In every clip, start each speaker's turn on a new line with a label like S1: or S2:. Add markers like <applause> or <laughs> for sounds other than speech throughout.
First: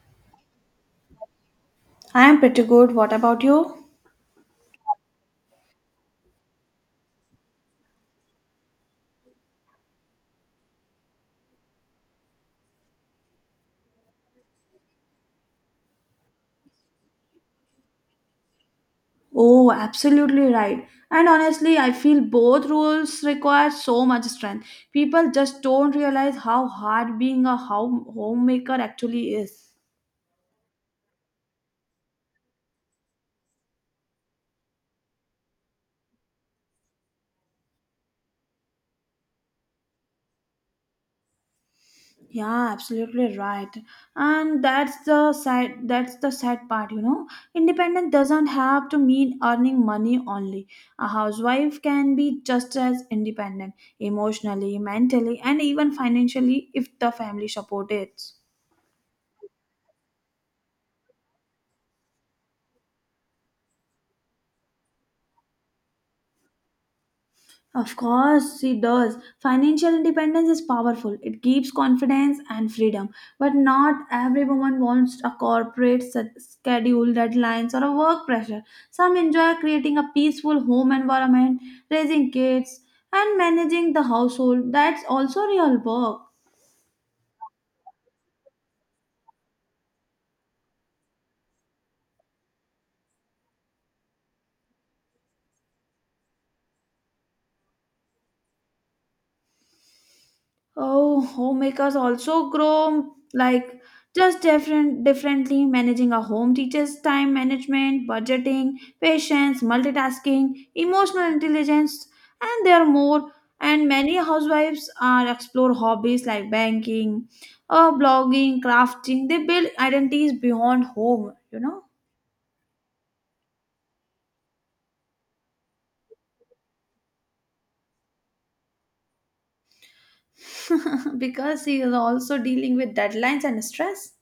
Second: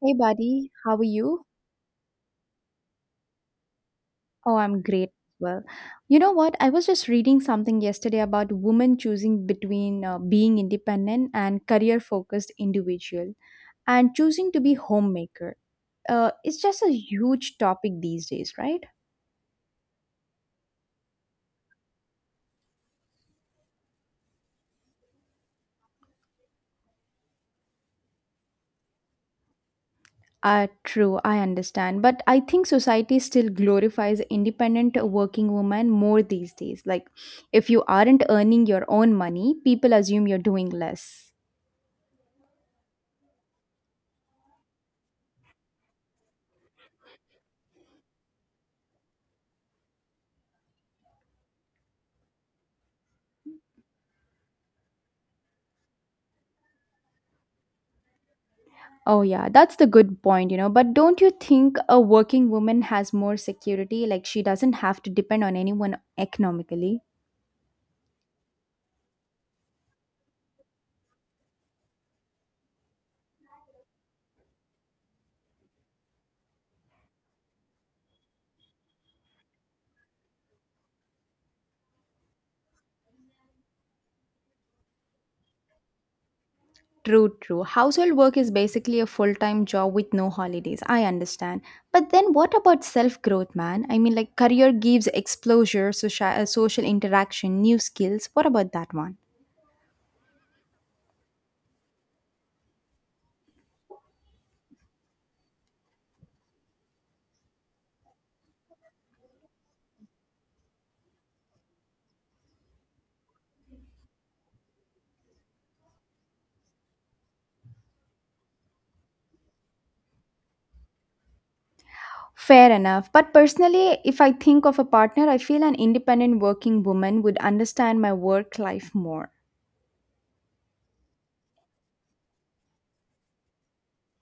S1: Hey, buddy, how are you?
S2: I'm pretty good. What about you?
S1: Oh, I'm great. You know what? I was just reading something yesterday about women choosing between being independent and career focused individual, and choosing to be homemaker. It's just a huge topic these days, right?
S2: Oh, absolutely right. And honestly, I feel both roles require so much strength. People just don't realize how hard being a homemaker actually is.
S1: True, I understand. But I think society still glorifies independent working women more these days. Like, if you aren't earning your own money, people assume you're doing less.
S2: Yeah, absolutely right. And that's the sad part, you know. Independent doesn't have to mean earning money only. A housewife can be just as independent emotionally, mentally, and even financially if the family supports it.
S1: Oh, yeah, that's the good point. But don't you think a working woman has more security? Like, she doesn't have to depend on anyone economically.
S2: Of course, it does. Financial independence is powerful. It gives confidence and freedom. But not every woman wants a schedule, deadlines, or a work pressure. Some enjoy creating a peaceful home environment, raising kids, and managing the household. That's also real work.
S1: True, true. Household work is basically a full time job with no holidays. I understand. But then what about self growth, man? I mean, like, career gives exposure, social interaction, new skills. What about that one?
S2: Oh, homemakers also grow, like, just differently. Managing a home teaches time management, budgeting, patience, multitasking, emotional intelligence, and there are more. And many housewives are explore hobbies like banking, blogging, crafting. They build identities beyond home, you know.
S1: Fair enough. But personally, if I think of a partner, I feel an independent working woman would understand my work life more.
S2: <laughs> Because he is also dealing with deadlines and stress.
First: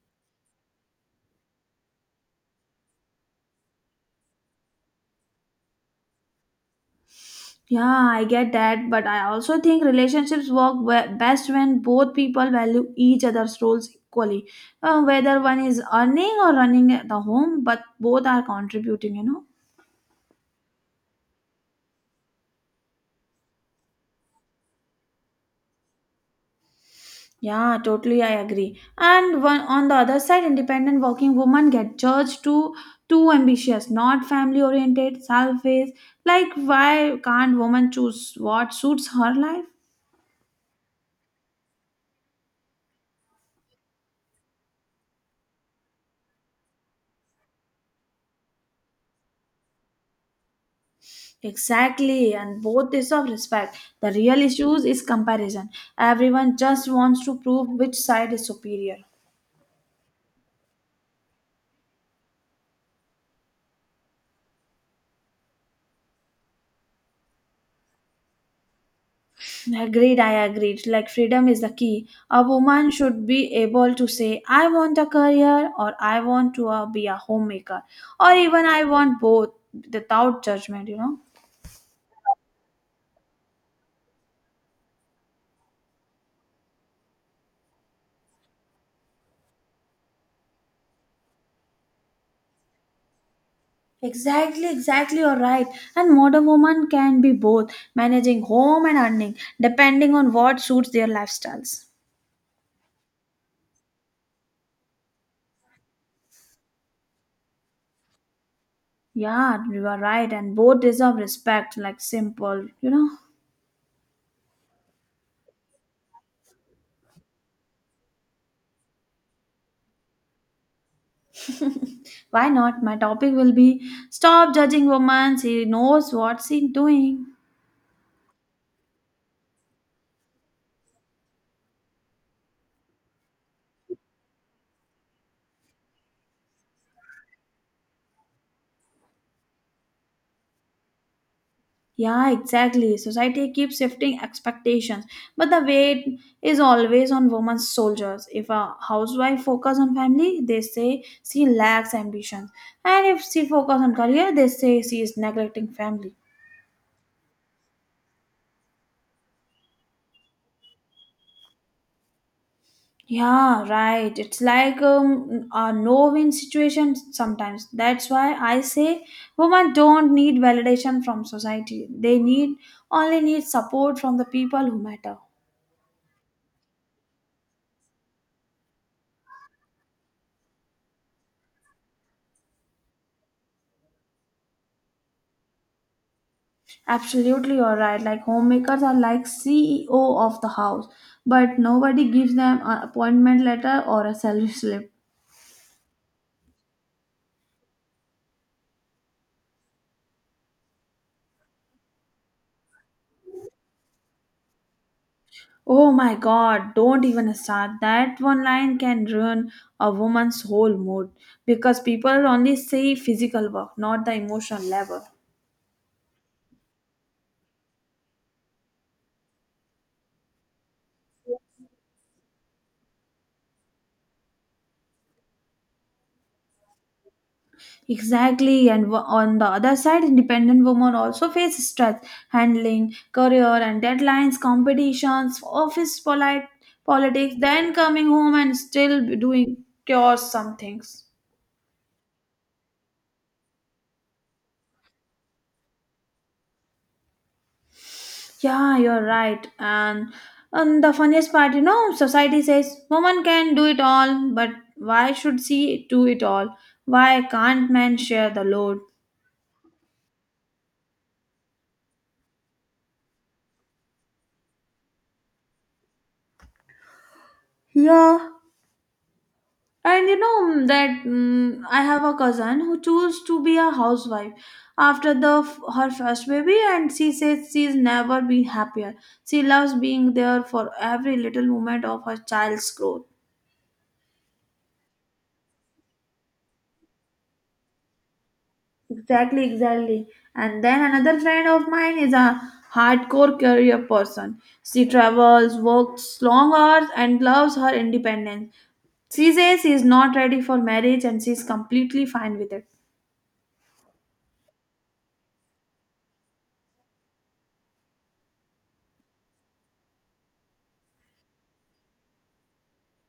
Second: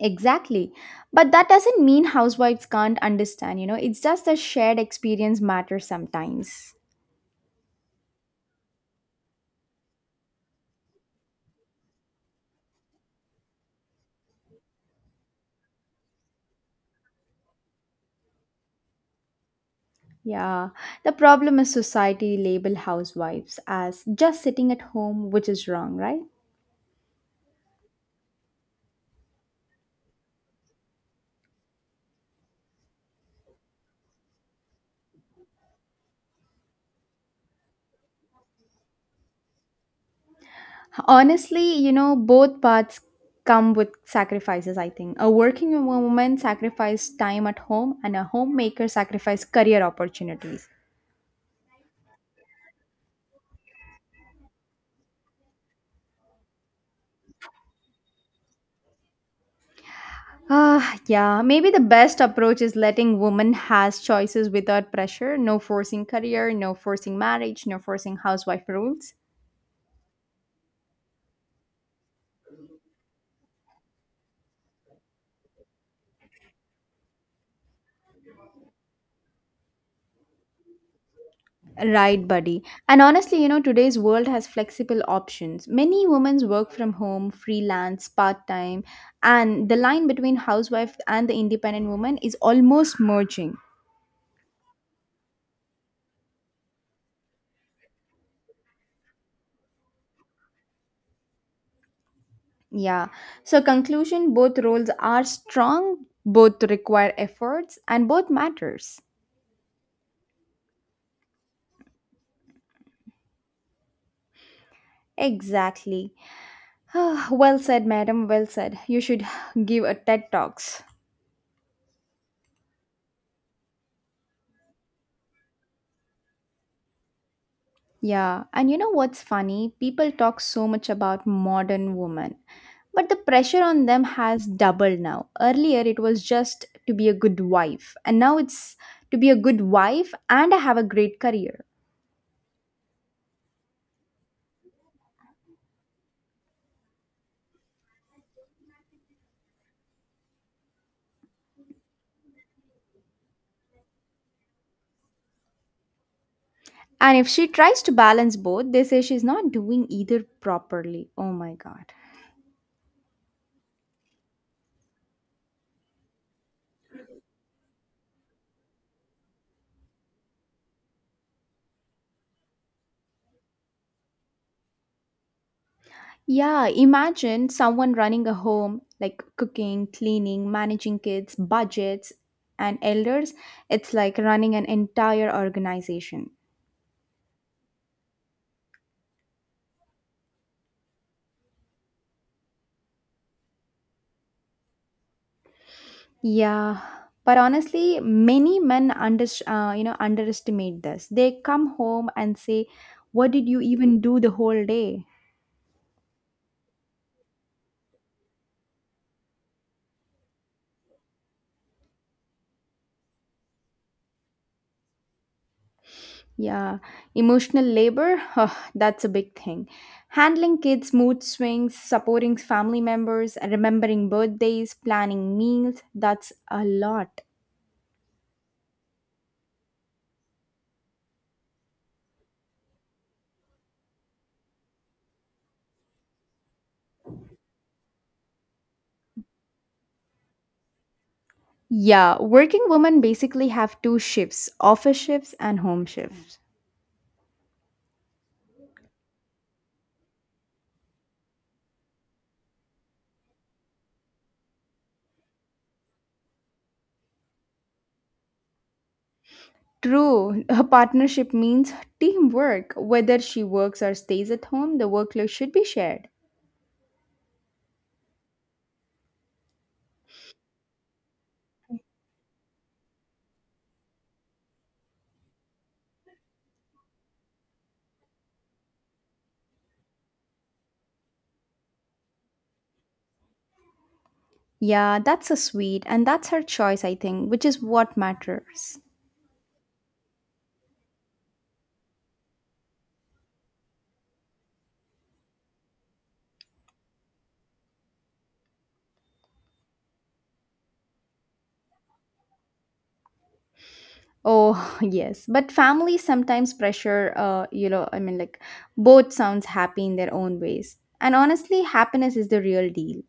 S1: Exactly. But that doesn't mean housewives can't understand, it's just the shared experience matters sometimes.
S2: Yeah, I get that, but I also think relationships best when both people value each other's roles equally, whether one is earning or running the home, but both are contributing, you know.
S1: Yeah. The problem is society label housewives as just sitting at home, which is wrong, right?
S2: Yeah, totally, I agree. And one on the other side, independent working women get judged, too ambitious, not family oriented, selfish. Like, why can't woman choose what suits her life?
S1: Honestly, both paths come with sacrifices, I think. A working woman sacrificed time at home, and a homemaker sacrificed career opportunities.
S2: Exactly, and both is of respect. The real issues is comparison. Everyone just wants to prove which side is superior.
S1: Ah, yeah, maybe the best approach is letting women has choices without pressure, no forcing career, no forcing marriage, no forcing housewife rules.
S2: I agreed. Like freedom is the key. A woman should be able to say, I want a career, or I want to be a homemaker, or even I want both without judgment, you know.
S1: Right, buddy. And honestly, today's world has flexible options. Many women work from home, freelance, part time, and the line between housewife and the independent woman is almost merging.
S2: Exactly, you're right. And modern woman can be both managing home and earning, depending on what suits their lifestyles.
S1: Yeah. So, conclusion both roles are strong, both require efforts, and both matters.
S2: Yeah, you are right, and both deserve respect, like simple, you know.
S1: Exactly. <sighs> Well said, madam. Well said. You should <sighs> give a TED Talks.
S2: Why not? My topic will be stop judging women, she knows what she's doing.
S1: Yeah, and you know what's funny? People talk so much about modern women, but the pressure on them has doubled now. Earlier, it was just to be a good wife, and now it's to be a good wife and have a great career.
S2: Yeah, exactly. Society keeps shifting expectations, but the weight is always on women's shoulders. If a housewife focus on family, they say she lacks ambitions, and if she focus on career, they say she is neglecting family.
S1: And if she tries to balance both, they say she's not doing either properly. Oh my god.
S2: Yeah, right. It's like a no-win situation sometimes. That's why I say women don't need validation from society. They need only need support from the people who matter.
S1: Yeah, imagine someone running a home, like cooking, cleaning, managing kids, budgets, and elders. It's like running an entire organization.
S2: Absolutely, you're right. Like homemakers are like CEO of the house, but nobody gives them an appointment letter or a salary slip.
S1: Yeah, but honestly, many men underestimate this. They come home and say, "What did you even do the whole day?"
S2: Oh my god, don't even start. That one line can ruin a woman's whole mood because people only see physical work, not the emotional level.
S1: Yeah, emotional labor, huh, that's a big thing. Handling kids' mood swings, supporting family members, remembering birthdays, planning meals, that's a lot.
S2: Exactly, and on the other side, independent women also face stress, handling career and deadlines, competitions, office polite politics, then coming home and still doing cures some things.
S1: Yeah, working women basically have two shifts, office shifts and home shifts.
S2: Yeah, you're right. And the funniest part, you know, society says woman can do it all, but why should she do it all? Why can't men share the load?
S1: True, a partnership means teamwork. Whether she works or stays at home, the workload should be shared.
S2: Yeah. And you know, I have a cousin who chose to be a housewife after her first baby, and she says she's never been happier. She loves being there for every little moment of her child's growth.
S1: Yeah, that's so sweet, and that's her choice, I think, which is what matters.
S2: Exactly. And then another friend of mine is a hardcore career person. She travels, works long hours, and loves her independence. She says she is not ready for marriage and she is completely fine with it.
S1: Oh, <laughs> yes. But families sometimes I mean, like both sounds happy in their own ways. And honestly, happiness is the real deal.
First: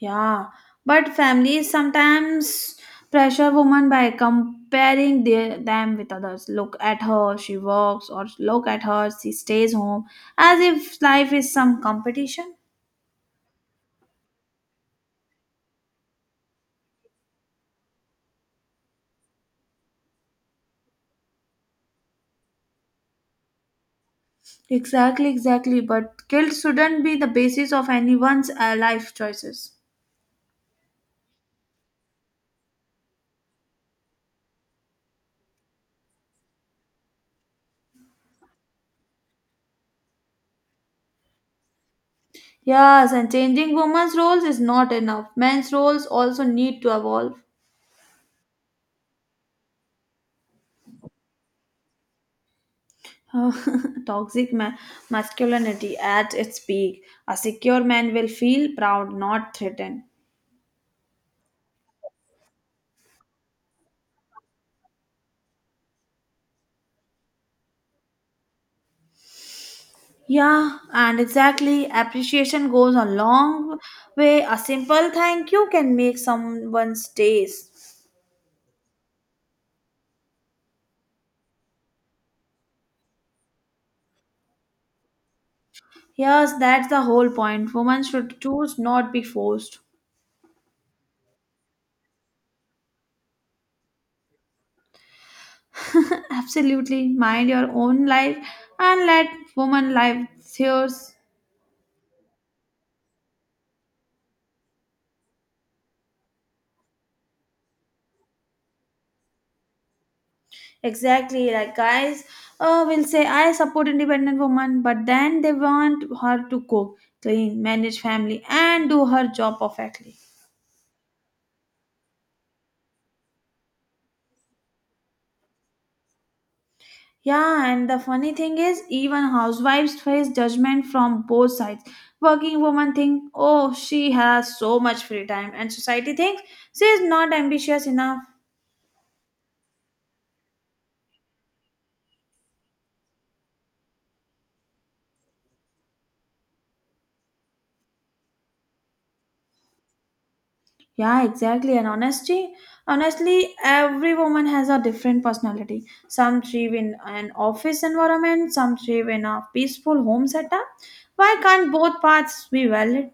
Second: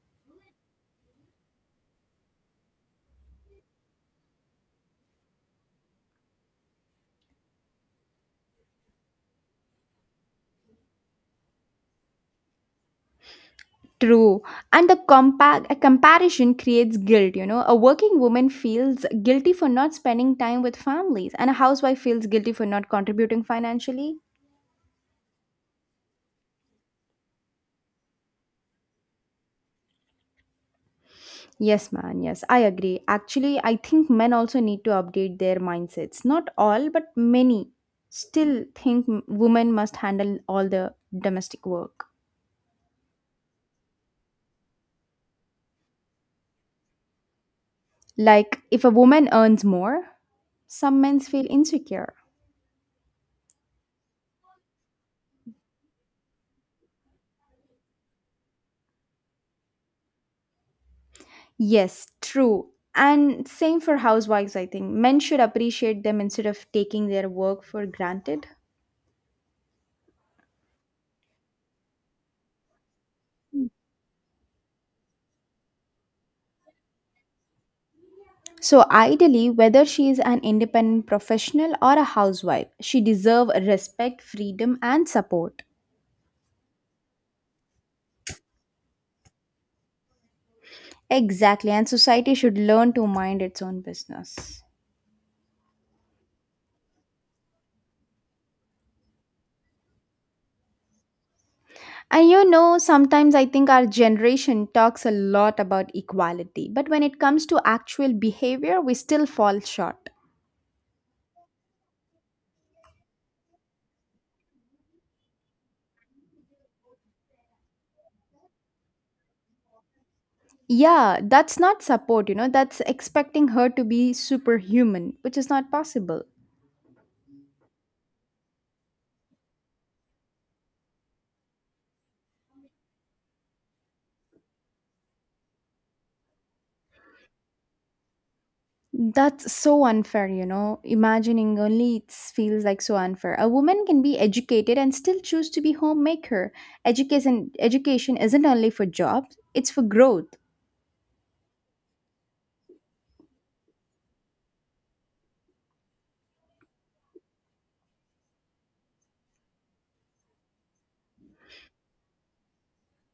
S2: Yeah, but families sometimes pressure women by comparing them with others. Look at her, she works, or look at her, she stays home, as if life is some competition.
S1: True. And the compa- a comparison creates guilt. A working woman feels guilty for not spending time with families, and a housewife feels guilty for not contributing financially.
S2: Exactly. But guilt shouldn't be the basis of anyone's life choices.
S1: Yes, man. Yes, I agree. Actually, I think men also need to update their mindsets. Not all, but many still think women must handle all the domestic work.
S2: Yes, and changing women's roles is not enough. Men's roles also need to evolve.
S1: Like, if a woman earns more, some men feel insecure.
S2: Uh, <laughs> Toxic masculinity at its peak. A secure man will feel proud, not threatened.
S1: Yes, true. And same for housewives, I think. Men should appreciate them instead of taking their work for granted.
S2: Yeah, and exactly. Appreciation goes a long way. A simple thank you can make someone's days.
S1: So ideally, whether she is an independent professional or a housewife, she deserve respect, freedom and support.
S2: Yes, that's the whole point. Women should choose, not be forced.
S1: Exactly, and society should learn to mind its own business.
S2: Absolutely. Mind your own life and let woman live yours.
S1: And you know, sometimes I think our generation talks a lot about equality, but when it comes to actual behavior, we still fall short.
S2: Exactly. Like guys will say, I support independent woman, but then they want her to cook, clean, manage family, and do her job perfectly.
S1: Yeah, that's not support, that's expecting her to be superhuman, which is not possible.
S2: Yeah, and the funny thing is, even housewives face judgment from both sides. Working women think, oh, she has so much free time, and society thinks she is not ambitious enough.
S1: That's so unfair. Imagining only it feels like so unfair. A woman can be educated and still choose to be homemaker. Education education isn't only for jobs, it's for growth.
S2: Yeah, exactly. And honestly, every woman has a different personality. Some thrive in an office environment, some thrive in a peaceful home setup. Why can't both paths be valid?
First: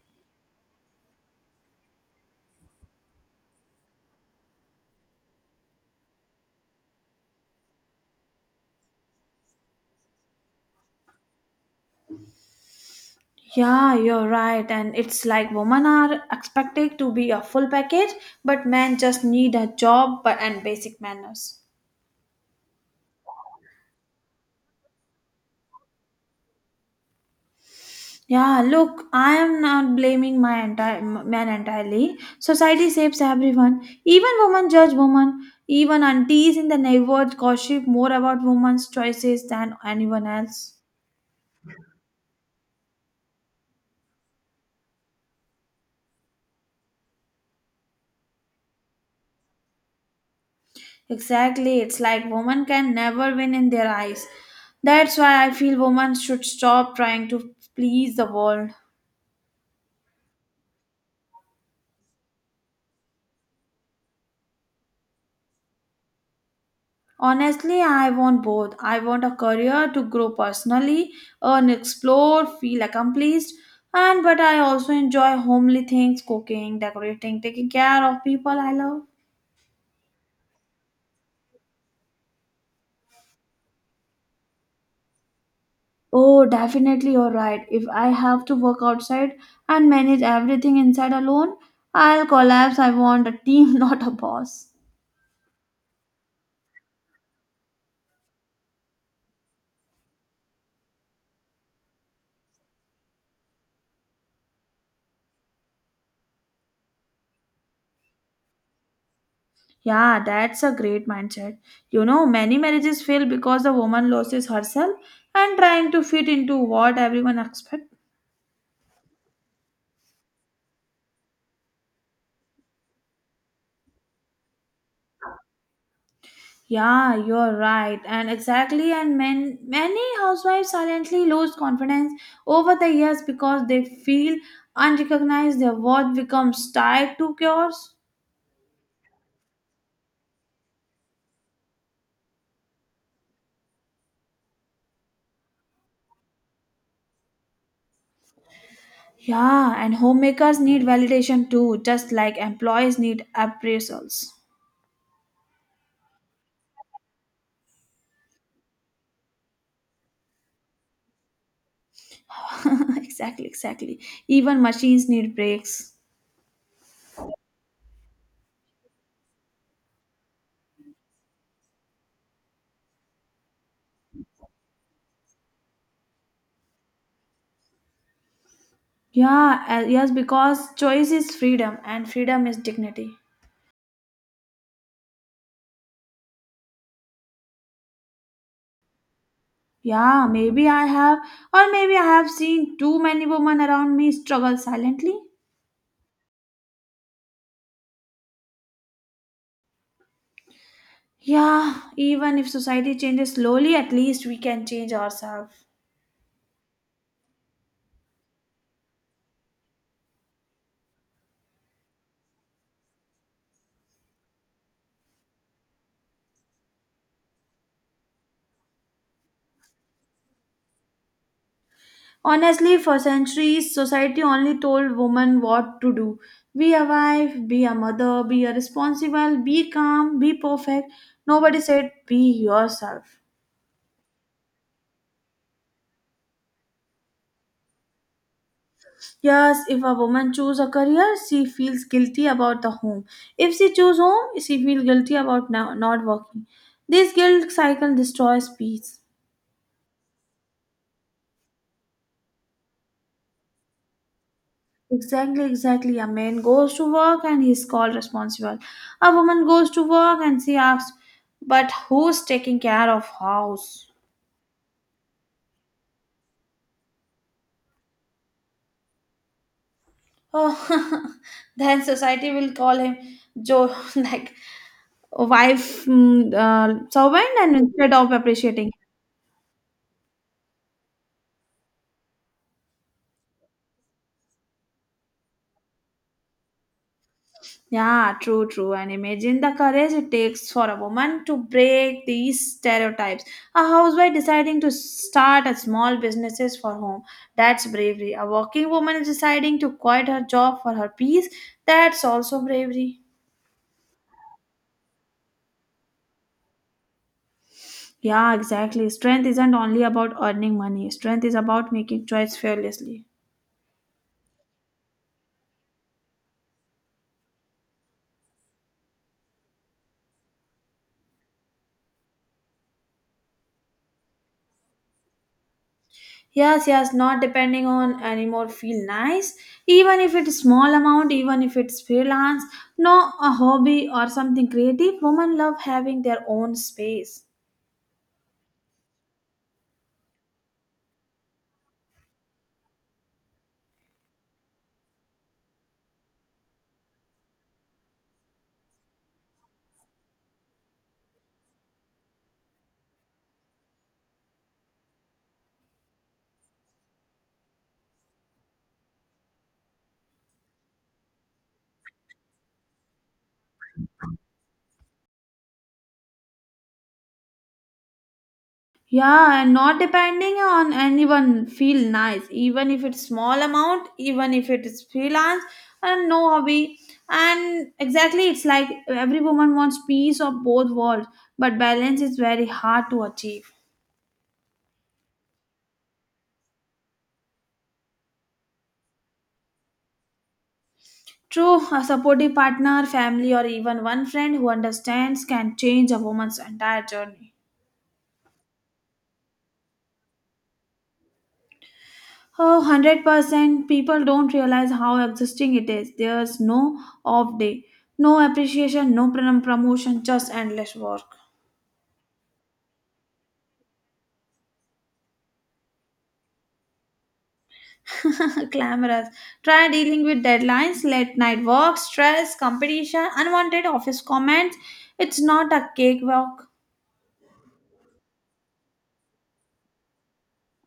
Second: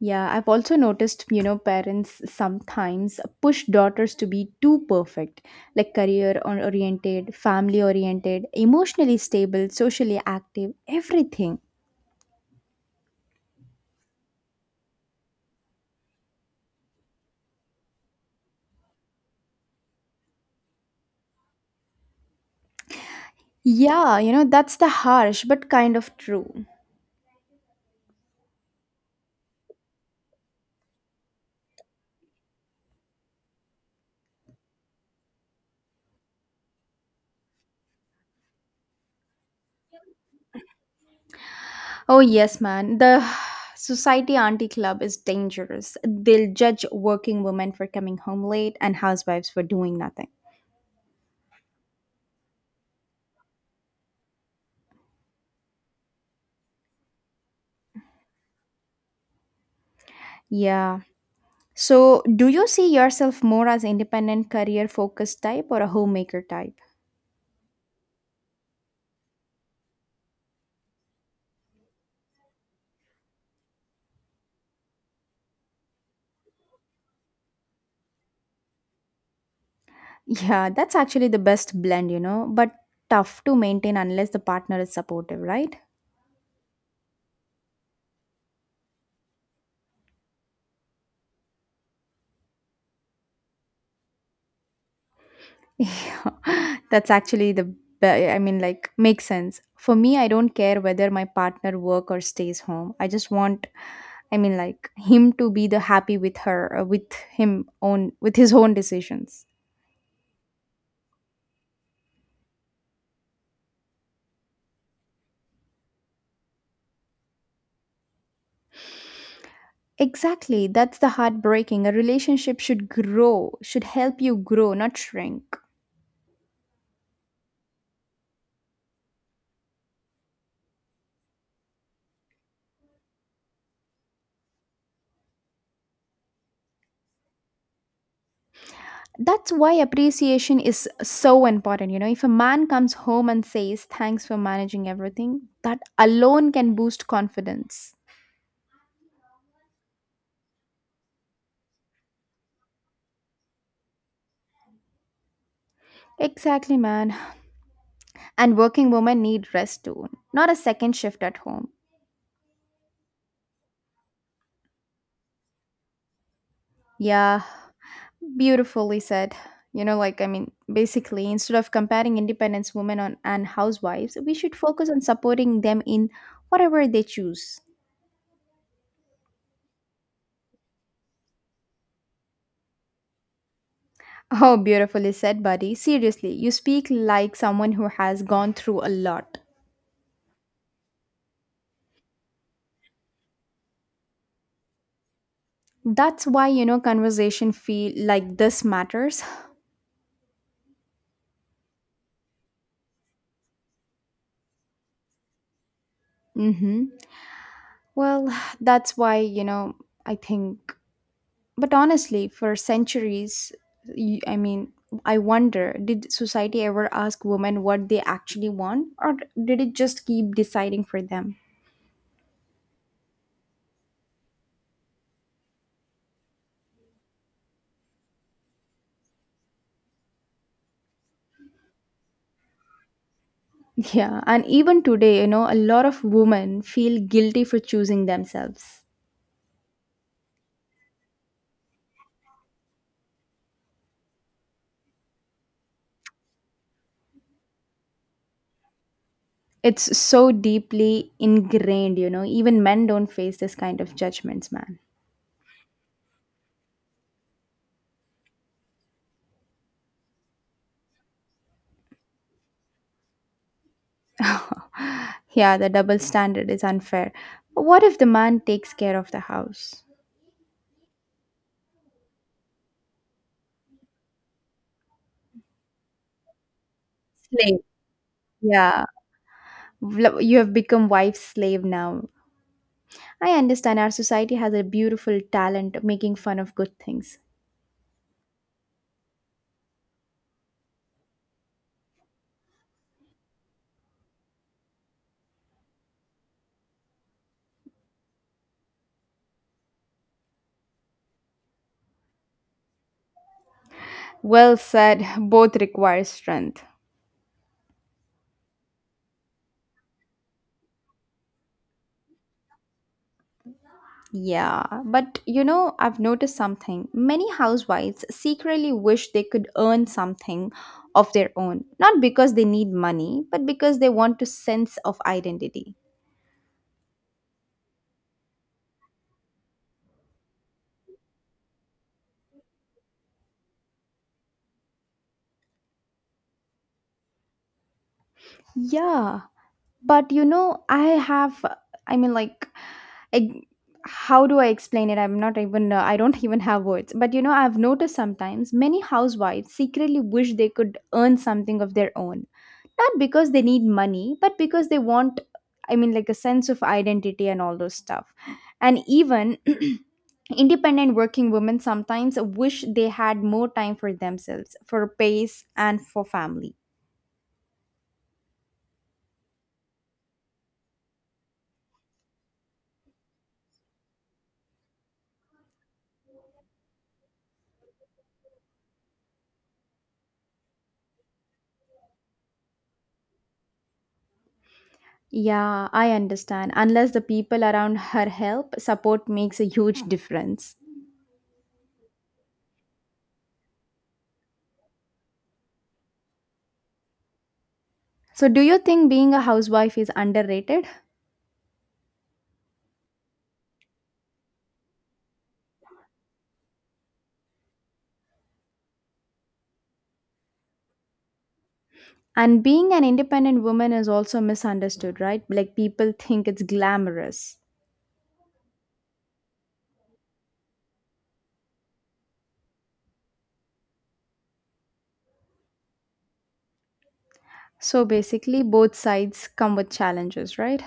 S1: Yeah, I've also parents sometimes push daughters to be too perfect, like oriented, family oriented, emotionally stable, socially active, everything.
S2: Yeah, you're right. And it's like women are expected to be a full package, but men just need a job but and basic manners.
S1: Yeah, you know, that's the harsh but kind of true.
S2: Yeah, look, I am not blaming my entire man entirely. Society shapes everyone. Even women judge women. Even aunties in the neighborhood gossip more about women's choices than anyone else.
S1: Oh, yes, man. The <sighs> Society Auntie Club is dangerous. They'll judge working women for coming home late and housewives for doing nothing.
S2: Exactly, it's like women can never win in their eyes. That's why I feel women should stop trying to please the world.
S1: Yeah. So, do you see yourself more as independent career focused type or a homemaker type?
S2: Honestly, I want both. I want a career to grow personally, earn, explore, feel accomplished, and but I also enjoy homely things, cooking, decorating, taking care of people I love.
S1: Yeah, that's actually the best but tough to maintain unless the partner is supportive, right?
S2: Oh, definitely you're right. If I have to work outside and manage everything inside alone, I'll collapse. I want a team, <laughs> not a boss.
S1: Yeah, <laughs> that's actually the I mean, like, makes sense. For me, I don't care whether my partner work or stays home. I just want, I mean, like, him to be the happy with her, with him own, with his own decisions.
S2: Yeah, that's a great mindset. You know, many marriages fail because the woman loses herself and trying to fit into what everyone expects.
S1: Exactly. That's the heartbreaking. A relationship should grow, should help you grow, not shrink.
S2: Yeah, you're right. And exactly, and men, many housewives silently lose confidence over the years because they feel unrecognized, their worth becomes tied to cures.
S1: That's why appreciation is so important. You know, if a man comes home and says, "Thanks for managing everything," that alone can boost confidence.
S2: Yeah, and homemakers need validation too, just like employees need appraisals.
S1: Exactly, man. And working women need rest too, not a second shift at home.
S2: <laughs> Exactly. Even machines need breaks.
S1: Yeah, beautifully said. Basically, instead of comparing independence women on, and housewives, we should focus on supporting them in whatever they choose. <laughs>
S2: Yeah, yes, because choice is freedom and freedom is dignity.
S1: Oh, beautifully said, buddy. Seriously, you speak like someone who has gone through a lot.
S2: Yeah, maybe I have, or maybe I have seen too many women around me struggle silently.
S1: That's conversation feel like this matters.
S2: Yeah, even if society changes slowly, at least we can change ourselves.
S1: Mm-hmm. Well, <sighs> that's I think. But honestly, for centuries, I mean, I wonder did society ever ask women what they actually want, or did it just keep deciding for them? <laughs>
S2: Honestly, for centuries, society only told women what to do, be a wife, be a mother, be a responsible, be calm, be perfect. Nobody said be yourself.
S1: Yeah, and even today, a lot of women feel guilty for choosing themselves.
S2: Yes, if a woman choose a career, she feels guilty about the home. If she choose home, she feels guilty about not working. This guilt cycle destroys peace.
S1: It's so deeply ingrained, you know, even men don't face this kind of judgments, man.
S2: Exactly. A man goes to work and he is called responsible. A woman goes to work and she asks, "But who's taking care of house?"
S1: <sighs> Yeah, the double standard is unfair. But what if the man takes care of the house?
S2: Oh, <laughs> then society will call him Joe, <laughs> like wife, servant, and
S1: Slave.
S2: instead of appreciating.
S1: Yeah. You have become wife's slave now. I understand our society has a beautiful talent of making fun of good things.
S2: Yeah, true. And imagine the courage it takes for a woman to break these stereotypes. A housewife deciding to start a small businesses for home. That's bravery. A working woman is deciding to quit her job for her peace. That's also bravery.
S1: Well said, both require strength.
S2: Yeah, exactly. Strength isn't only about earning money. Strength is about making choice fearlessly.
S1: Yeah, but you know, I've noticed something. Many housewives secretly wish they could earn something of their own, not because they need money, but because they want a sense of identity.
S2: Yes, not depending on anymore feel nice. Even if it's small amount, even if it's freelance, no a hobby or something creative, women love having their own space.
S1: Yeah, but you know, I have, I mean, like, eg- how do I explain it? I'm not even, I don't <laughs> even have words. But you know, I've noticed sometimes many housewives secretly wish they could earn something of their own. Not because they need money, but because they want, I mean, like a sense of identity and all those stuff. And even <clears throat> independent working women sometimes wish they had more time for themselves, for pace, and for family.
S2: Yeah, and not depending on anyone feel nice, even if it's small amount, even if it is freelance and no hobby. And exactly it's like every woman wants peace of both worlds, but balance is very hard to achieve.
S1: Yeah, I understand. Unless the people around her help, support makes a huge difference.
S2: True, a supportive partner, family, or even one friend who understands can change a woman's entire journey.
S1: So, do you think being a housewife is underrated?
S2: Oh, 100% people don't realize how exhausting it is. There's no off day, no appreciation, no prom- promotion, just endless work.
S1: And being an independent woman is also misunderstood, right? Like people think it's glamorous.
S2: <laughs> Glamorous. Try dealing with deadlines, late night work, stress, competition, unwanted office comments. It's not a cake walk.
S1: So, basically, both sides come with challenges, right?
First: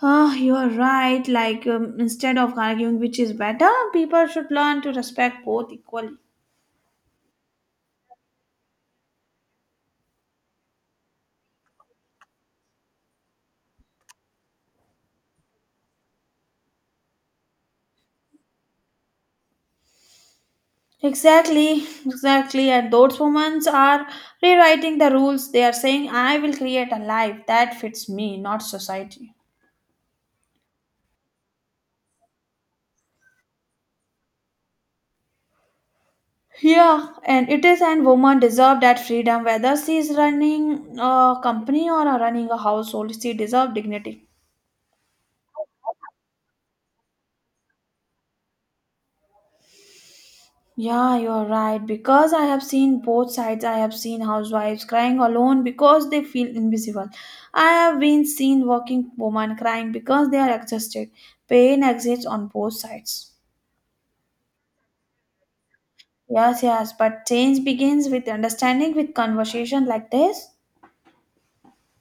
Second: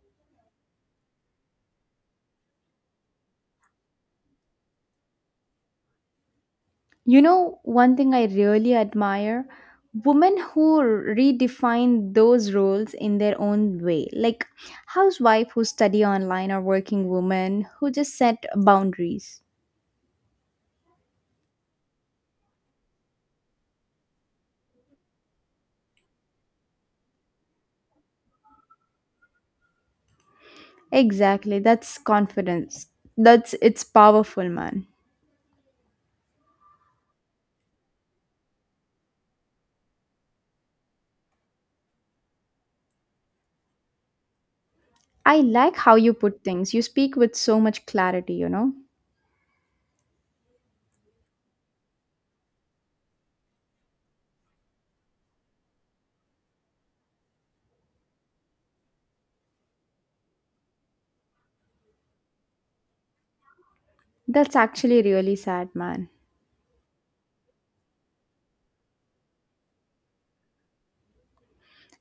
S2: Ah, you are right. Like, instead of arguing which is better, people should learn to respect both equally.
S1: You know, one thing I really admire women who redefine those roles in their own way, like housewife who study online or working woman who just set boundaries.
S2: Exactly. And those women are rewriting the rules. They are saying, I will create a life that fits me, not society.
S1: Exactly, that's confidence. That's it's powerful, man.
S2: Yeah, and it is, and women deserve that freedom. Whether she is running a company or running a household, she deserves dignity.
S1: I like how you put things. You speak with so much clarity, you know?
S2: Yeah, you're right. Because I have seen both sides. I have seen housewives crying alone because they feel invisible. I have been seen working women crying because they are exhausted. Pain exists on both sides.
S1: That's actually really sad, man.
S2: Yes, but change begins with understanding with conversation like this.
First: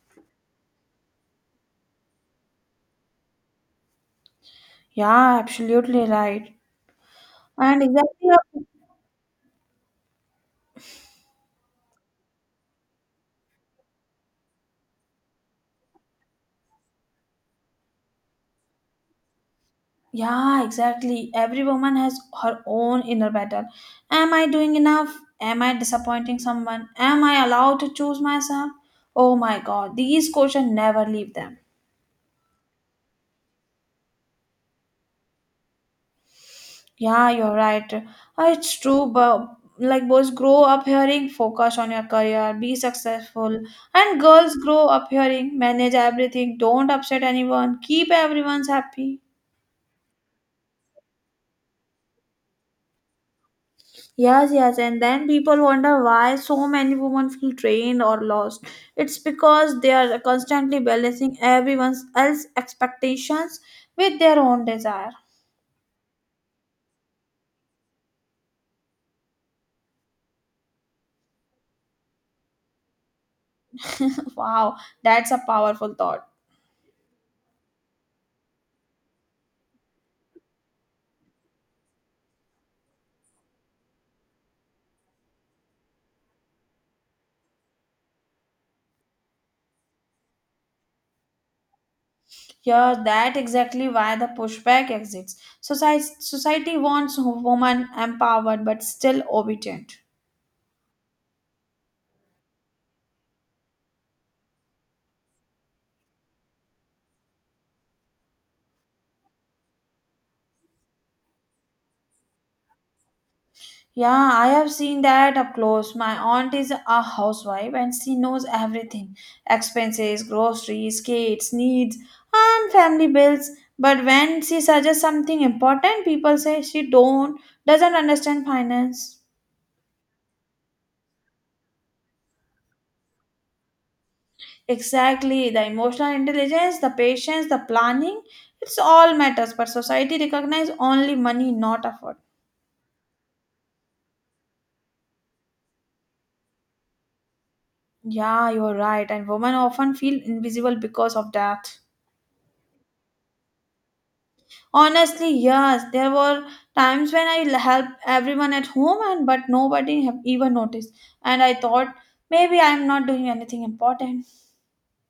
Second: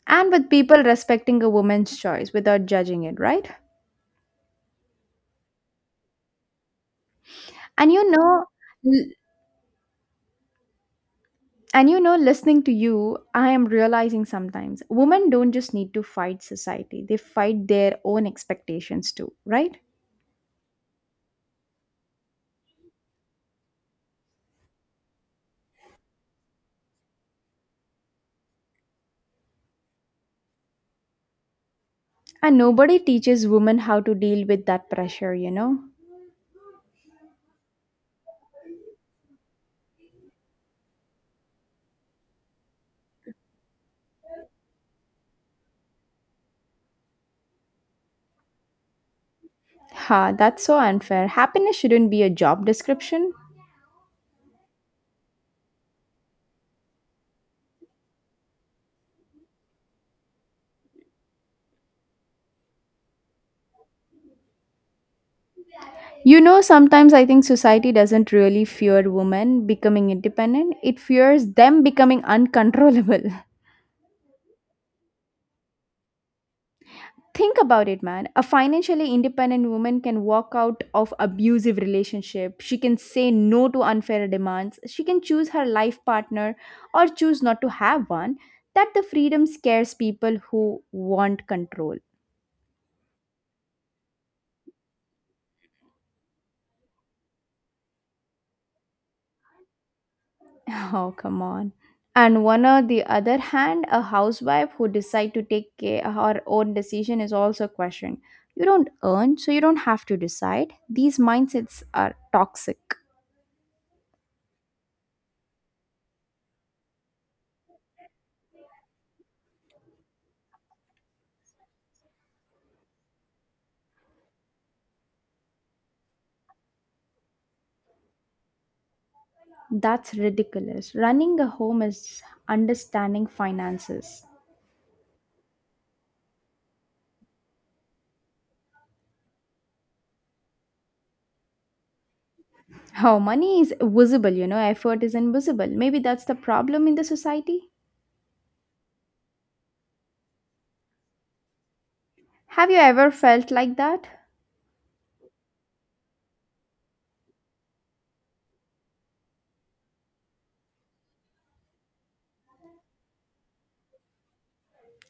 S1: And with people respecting a woman's choice without judging it, right?
S2: Yeah, absolutely right. And
S1: And
S2: exactly your.
S1: l- and you know, listening to you, I am realizing sometimes women don't just need to fight society, they fight their own expectations too, right?
S2: Yeah, exactly. Every woman has her own inner battle. Am I doing enough? Am I disappointing someone? Am I allowed to choose myself? Oh my god, these questions never leave them.
S1: And nobody teaches women how to deal with that pressure, you know?
S2: Yeah, you're right. It's true, but like boys grow up hearing focus on your career, be successful, and girls grow up hearing manage everything, don't upset anyone, keep everyone's happy.
S1: Ha, that's so unfair. Happiness shouldn't be a job description.
S2: Yes, and then people wonder why so many women feel drained or lost. It's because they are constantly balancing everyone else's expectations with their own desire.
S1: You know, sometimes I think society doesn't really fear women becoming independent, it fears them becoming uncontrollable. <laughs>
S2: <laughs> Wow, that's a powerful thought.
S1: Think about it, man. A financially independent woman can walk out of abusive relationship. She can say no to unfair demands. She can choose her life partner or choose not to have one. That the freedom scares people who want control.
S2: Yeah, that exactly why the pushback exists. Society wants women empowered but still obedient.
S1: <laughs> Oh, come on. And one on the other hand, a housewife who decide to take care, her own decision is also questioned. You don't earn, so you don't have to decide. These mindsets are toxic.
S2: Yeah, I have seen that up close. My aunt is a housewife and she knows everything: expenses, groceries, kids, needs, and family bills. But when she suggests something important, people say she don't doesn't understand finance.
S1: That's ridiculous. Running a home is understanding finances.
S2: Exactly, the emotional intelligence, the patience, the planning, it's all matters, but society recognizes only money, not effort.
S1: How money is visible, you know, effort is invisible. Maybe that's the problem in the society.
S2: Yeah, you're right, and women often feel invisible because of that.
S1: Have you ever felt like that? <laughs>
S2: Honestly, yes, there were times when helped everyone at home and but nobody have even noticed. And I thought maybe I'm not doing anything important.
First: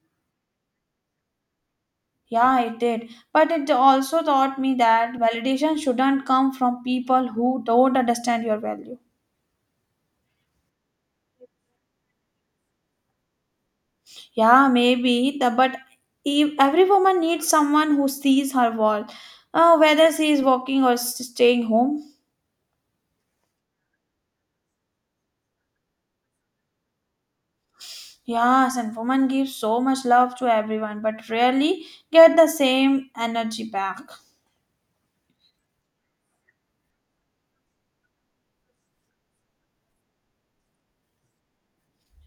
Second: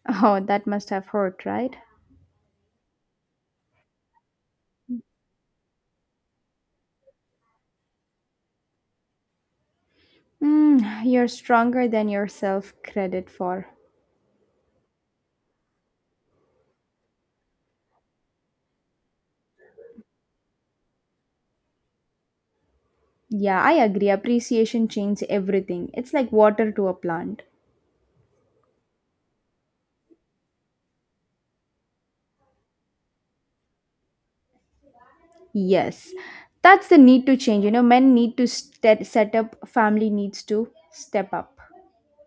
S1: Oh, that must have hurt, right?
S2: Yeah, it did. But it also taught me that validation shouldn't come from people who don't understand your value.
S1: Mm, you're stronger than yourself credit for.
S2: Yeah, maybe the but every woman needs someone who sees her worth, whether she is walking or staying home.
S1: Yeah, I agree. Appreciation changes everything. It's like water to a plant.
S2: Yes, and women give so much love to everyone, but rarely get the same energy back.
S1: Yes, that's the need to change. You know, men need to set up, family needs to step up.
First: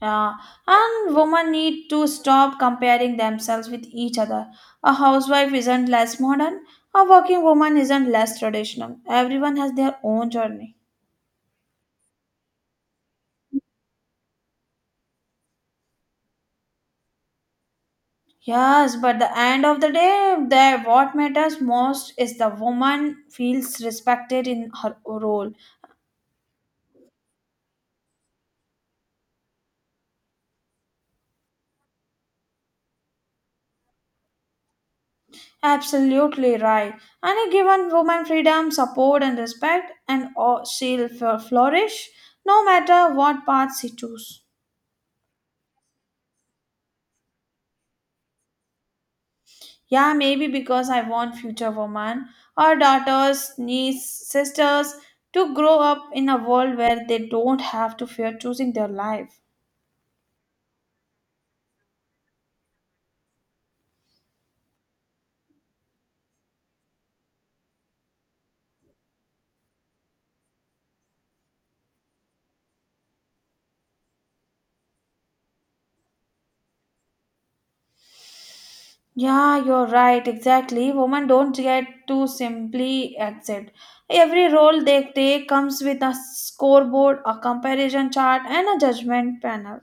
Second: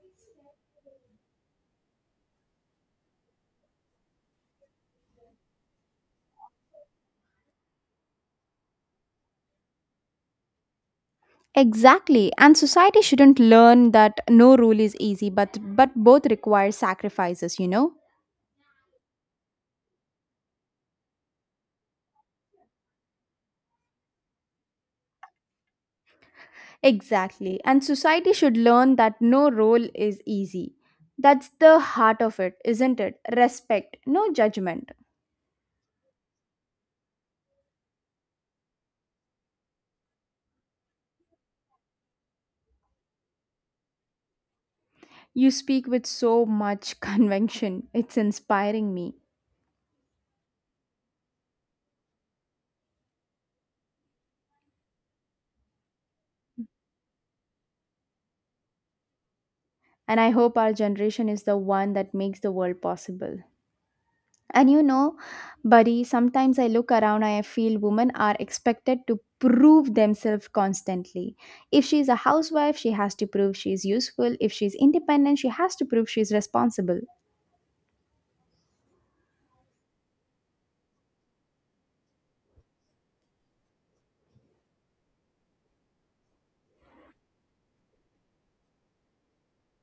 S2: Yeah, and women need to stop comparing themselves with each other. A housewife isn't less modern, a working woman isn't less traditional. Everyone has their own journey.
S1: Exactly, and society shouldn't learn that no rule is easy, but both require sacrifices, you know?
S2: Yes, but the end of the day, the what matters most is the woman feels respected in her role.
S1: Exactly. And society should learn that no role is easy. That's the heart of it, isn't it? Respect, no judgment.
S2: Absolutely right. Any given woman freedom, support, and respect, and she'll flourish no matter what path she chooses.
S1: You speak with so much <laughs> conviction. It's inspiring me.
S2: Yeah, maybe because I want future women, our daughters, nieces, sisters to grow up in a world where they don't have to fear choosing their life.
S1: And I hope our generation is the one that makes the world possible. And you know, buddy, sometimes I look around and I feel women are expected to prove themselves constantly. If she's a housewife, she has to prove she's useful. If she's independent, she has to prove she's responsible.
S2: Yeah, you're right, exactly. Women don't get to simply exit. Every role they take comes with a scoreboard, a comparison chart, and a judgment panel.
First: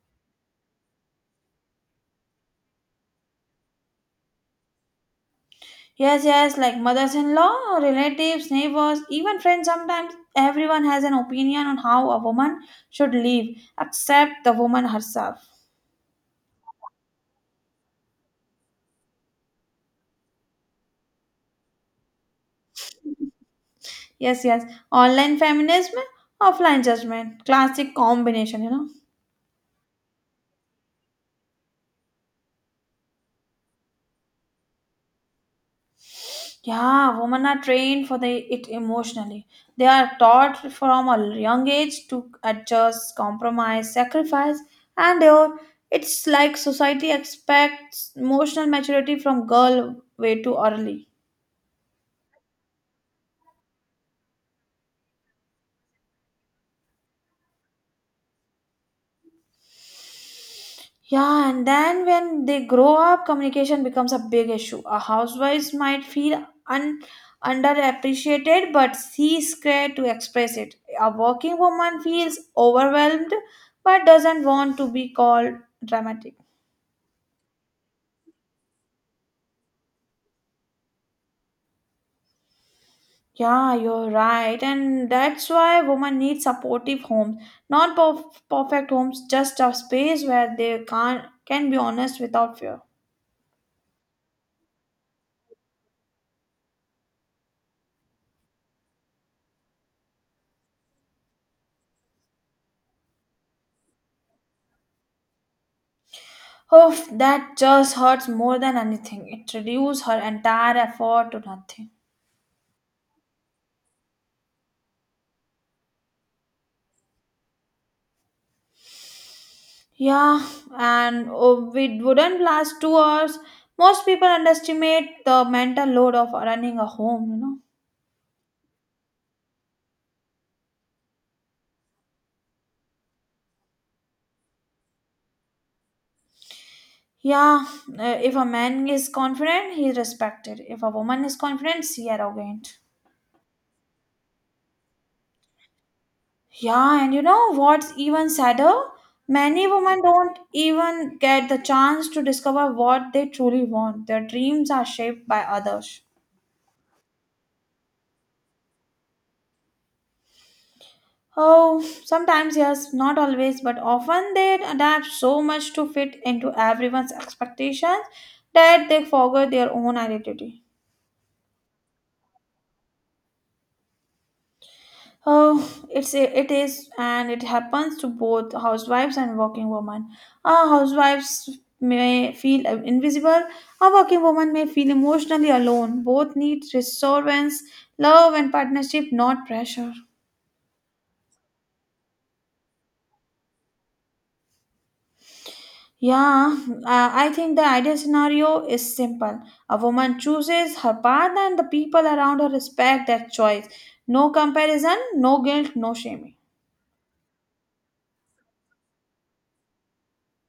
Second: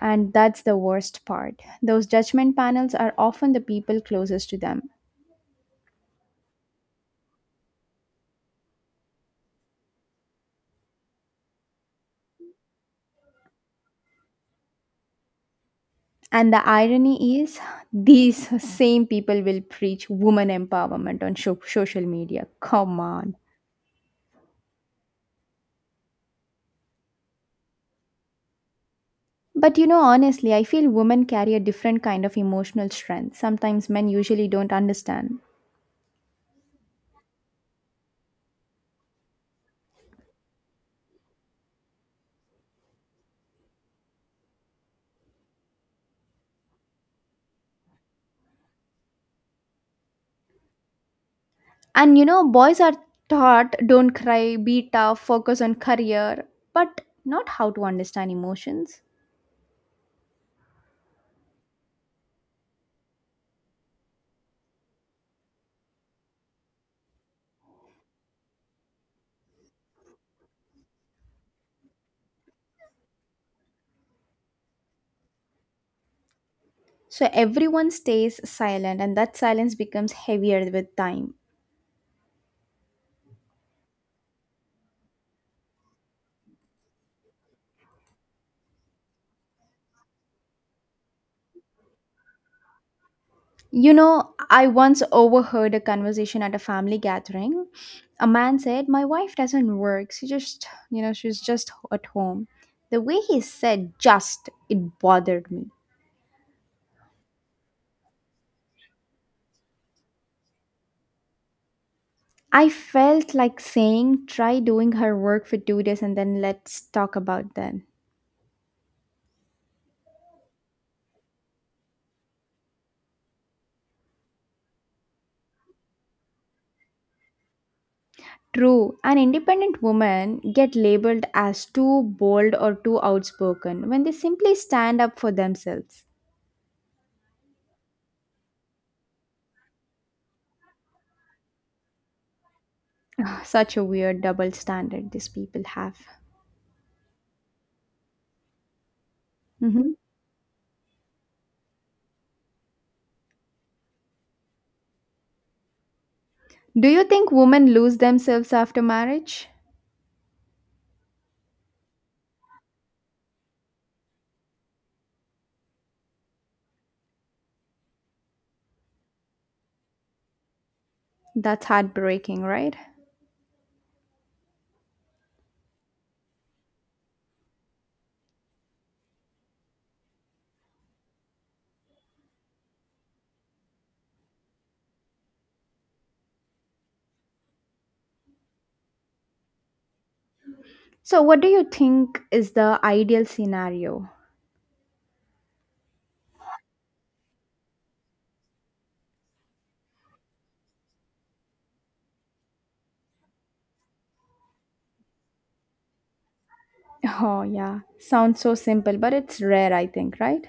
S1: And that's the worst part. Those judgment panels are often the people closest to them.
S2: Yes, yes, like mothers in law, relatives, neighbors, even friends sometimes. Everyone has an opinion on how a woman should live, except the woman herself.
S1: And the irony is, <laughs> these same people will preach woman empowerment on social media. Come on.
S2: Yes, yes, online feminism, offline judgment, classic combination, you know.
S1: But you know, honestly, I feel women carry a different kind of emotional strength. Sometimes men usually don't understand.
S2: Yeah, women are trained for the it emotionally. They are taught from a young age to adjust, compromise, sacrifice, and it's like society expects emotional maturity from girl way too early.
S1: And you know, boys are taught, don't cry, be tough, focus on career, but not how to understand emotions.
S2: Yeah, and then when they grow up, communication becomes a big issue. A housewife might feel underappreciated, but she's scared to express it. A working woman feels overwhelmed, but doesn't want to be called dramatic.
S1: So everyone stays silent, and that silence becomes heavier with time.
S2: Yeah, you're right, and that's why women need supportive homes, not perfect homes, just a space where they can be honest without fear.
S1: You know, I once overheard a conversation at a family gathering. A man said, "My wife doesn't work. She just, you know, she's just at home." The way he said "just," it bothered me.
S2: Oh, that just hurts more than anything. It reduces her entire effort to nothing.
S1: I felt like saying, "Try doing her work for 2 days and then let's talk about that."
S2: Yeah, and oh, it wouldn't last 2 hours. Most people underestimate the mental load of running a home, you know.
S1: True, an independent woman get labeled as too bold or too outspoken when they simply stand up for themselves.
S2: Yeah, if a man is confident, he is respected. If a woman is confident, she arrogant.
S1: <laughs> Ugh, such a weird double standard these people have.
S2: Yeah, and you know what's even sadder? Many
S1: Mhm.
S2: women don't even get the chance to discover what they truly want. Their dreams are shaped by others.
S1: Do you think women lose themselves after marriage?
S2: Oh, sometimes yes, not always, but often they adapt so much to fit into everyone's expectations that they forget their own identity.
S1: That's heartbreaking, right?
S2: Oh, it is, and it happens to both housewives and working women. Housewives may feel invisible. A working woman may feel emotionally alone. Both need reassurance, love, and partnership, not pressure.
S1: So, what do you think is the ideal scenario?
S2: Yeah, I think the ideal scenario is simple. A woman chooses her path, and the people around her respect that choice. No comparison, no guilt, no shaming.
S1: Oh, yeah. Sounds so simple, but it's rare, I think, right?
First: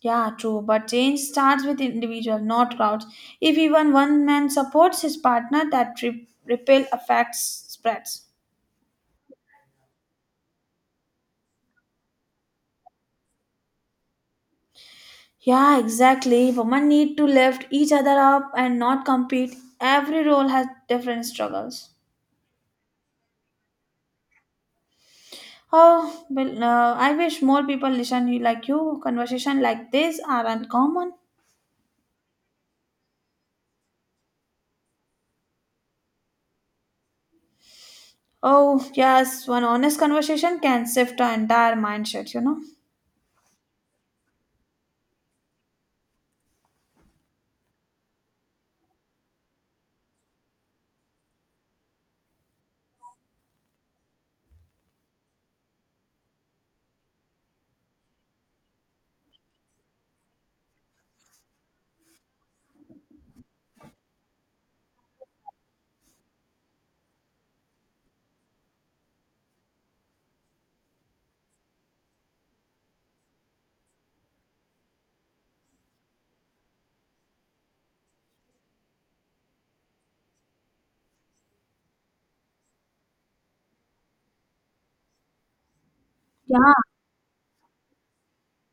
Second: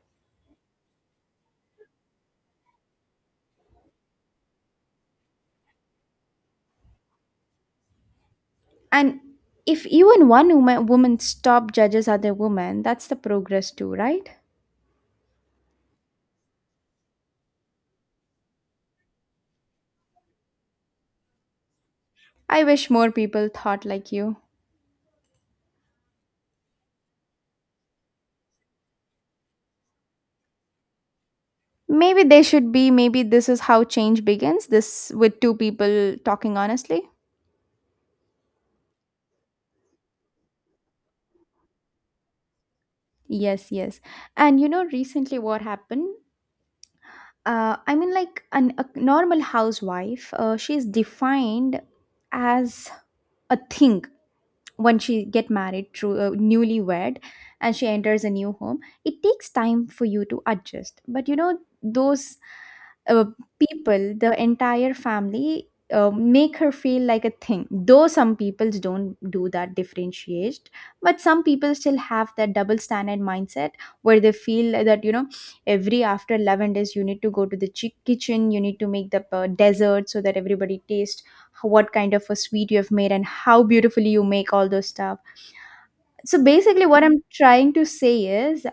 S2: Yeah, true, but change starts with individual, not crowds. If even one man supports his partner, that ripple effect spreads.
S1: And if even one woman stop judges other women, that's the progress too, right?
S2: Yeah, exactly. Women need to lift each other up and not compete. Every role has different struggles.
S1: I wish more people thought like you.
S2: Oh, well, I wish more people listen you like you. Conversation like this are uncommon.
S1: Maybe they should be, maybe this is how change begins, this with two people talking honestly.
S2: Oh, yes, one honest conversation can shift our entire mindset, you know.
S1: Yes, yes. And you know, recently what happened? I mean, a normal housewife, she's defined as a thing when she get married through newlywed, and she enters a new home. It takes time for you to adjust, but you know those uh, people, the entire family, make her feel like a thing, though some people don't do that differentiate, but some people still have that double standard mindset, where they feel that, you know, every after 11 days you need to go to the kitchen, you need to make the dessert, so that everybody tastes what kind of a sweet you have made and how beautifully you make all those stuff. So
S2: Yeah.
S1: basically what I'm trying to say is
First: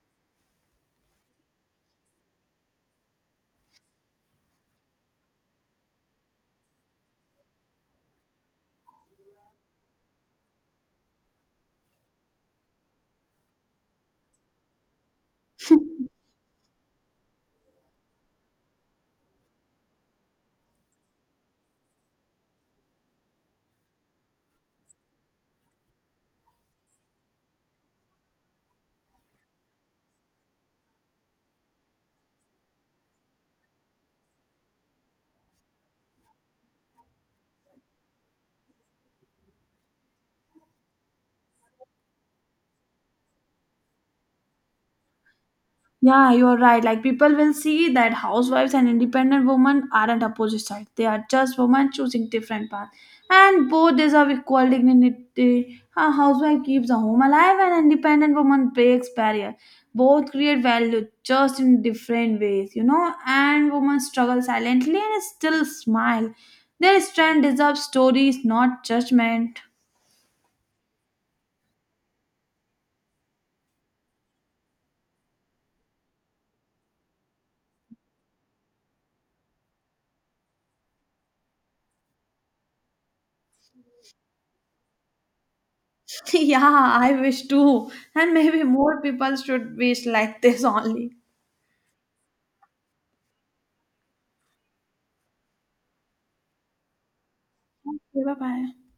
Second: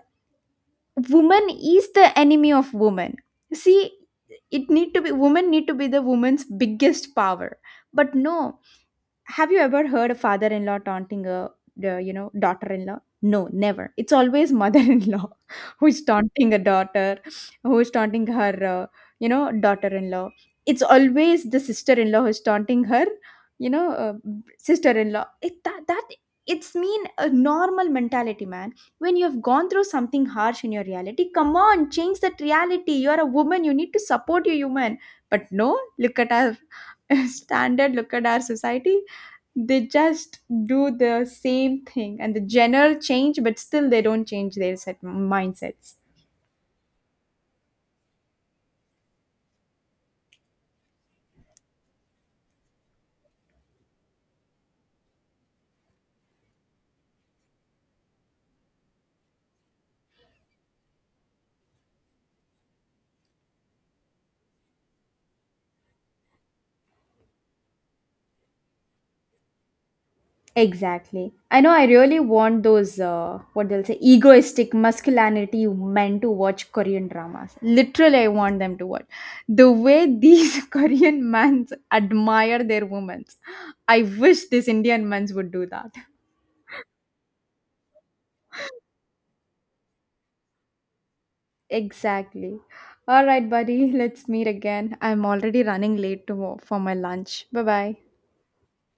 S1: woman is the enemy of woman. See, it need to be, women need to be the woman's biggest power. But no, have you ever heard a father-in-law taunting a you know, daughter-in-law? No, never. It's always mother-in-law <laughs> who is taunting a daughter, who is taunting her you know, daughter-in-law. It's always the sister-in-law who is taunting her, you know, sister-in-law. It that, that it's mean a normal mentality, man. When you have gone through something harsh in your reality, come on, change that reality. You are a woman. You need to support your human. But no, look at our <laughs> standard, look at our society, they just do the same thing and the genre change but still they don't change their set mindsets.
S2: Yeah, you're right. Like people will see that housewives and independent women aren't opposite sides. They are just women choosing different paths. And both deserve equal dignity. A housewife keeps a home alive and an independent woman breaks barrier. Both create value just in different ways, you know. And women struggle silently and still smile. Their strength deserves stories, not judgment.
S1: Exactly. I know I really want those, what they'll say, egoistic masculinity men to watch Korean dramas. Literally, I want them to watch. The way these <laughs> Korean men admire their women. I wish these Indian men would do that.
S2: <laughs> Yeah, I wish too. And maybe more people should wish like this only.
S1: Exactly. All right, buddy, let's meet again. I'm already running late for my lunch. Bye bye.
S2: Okay, bye bye.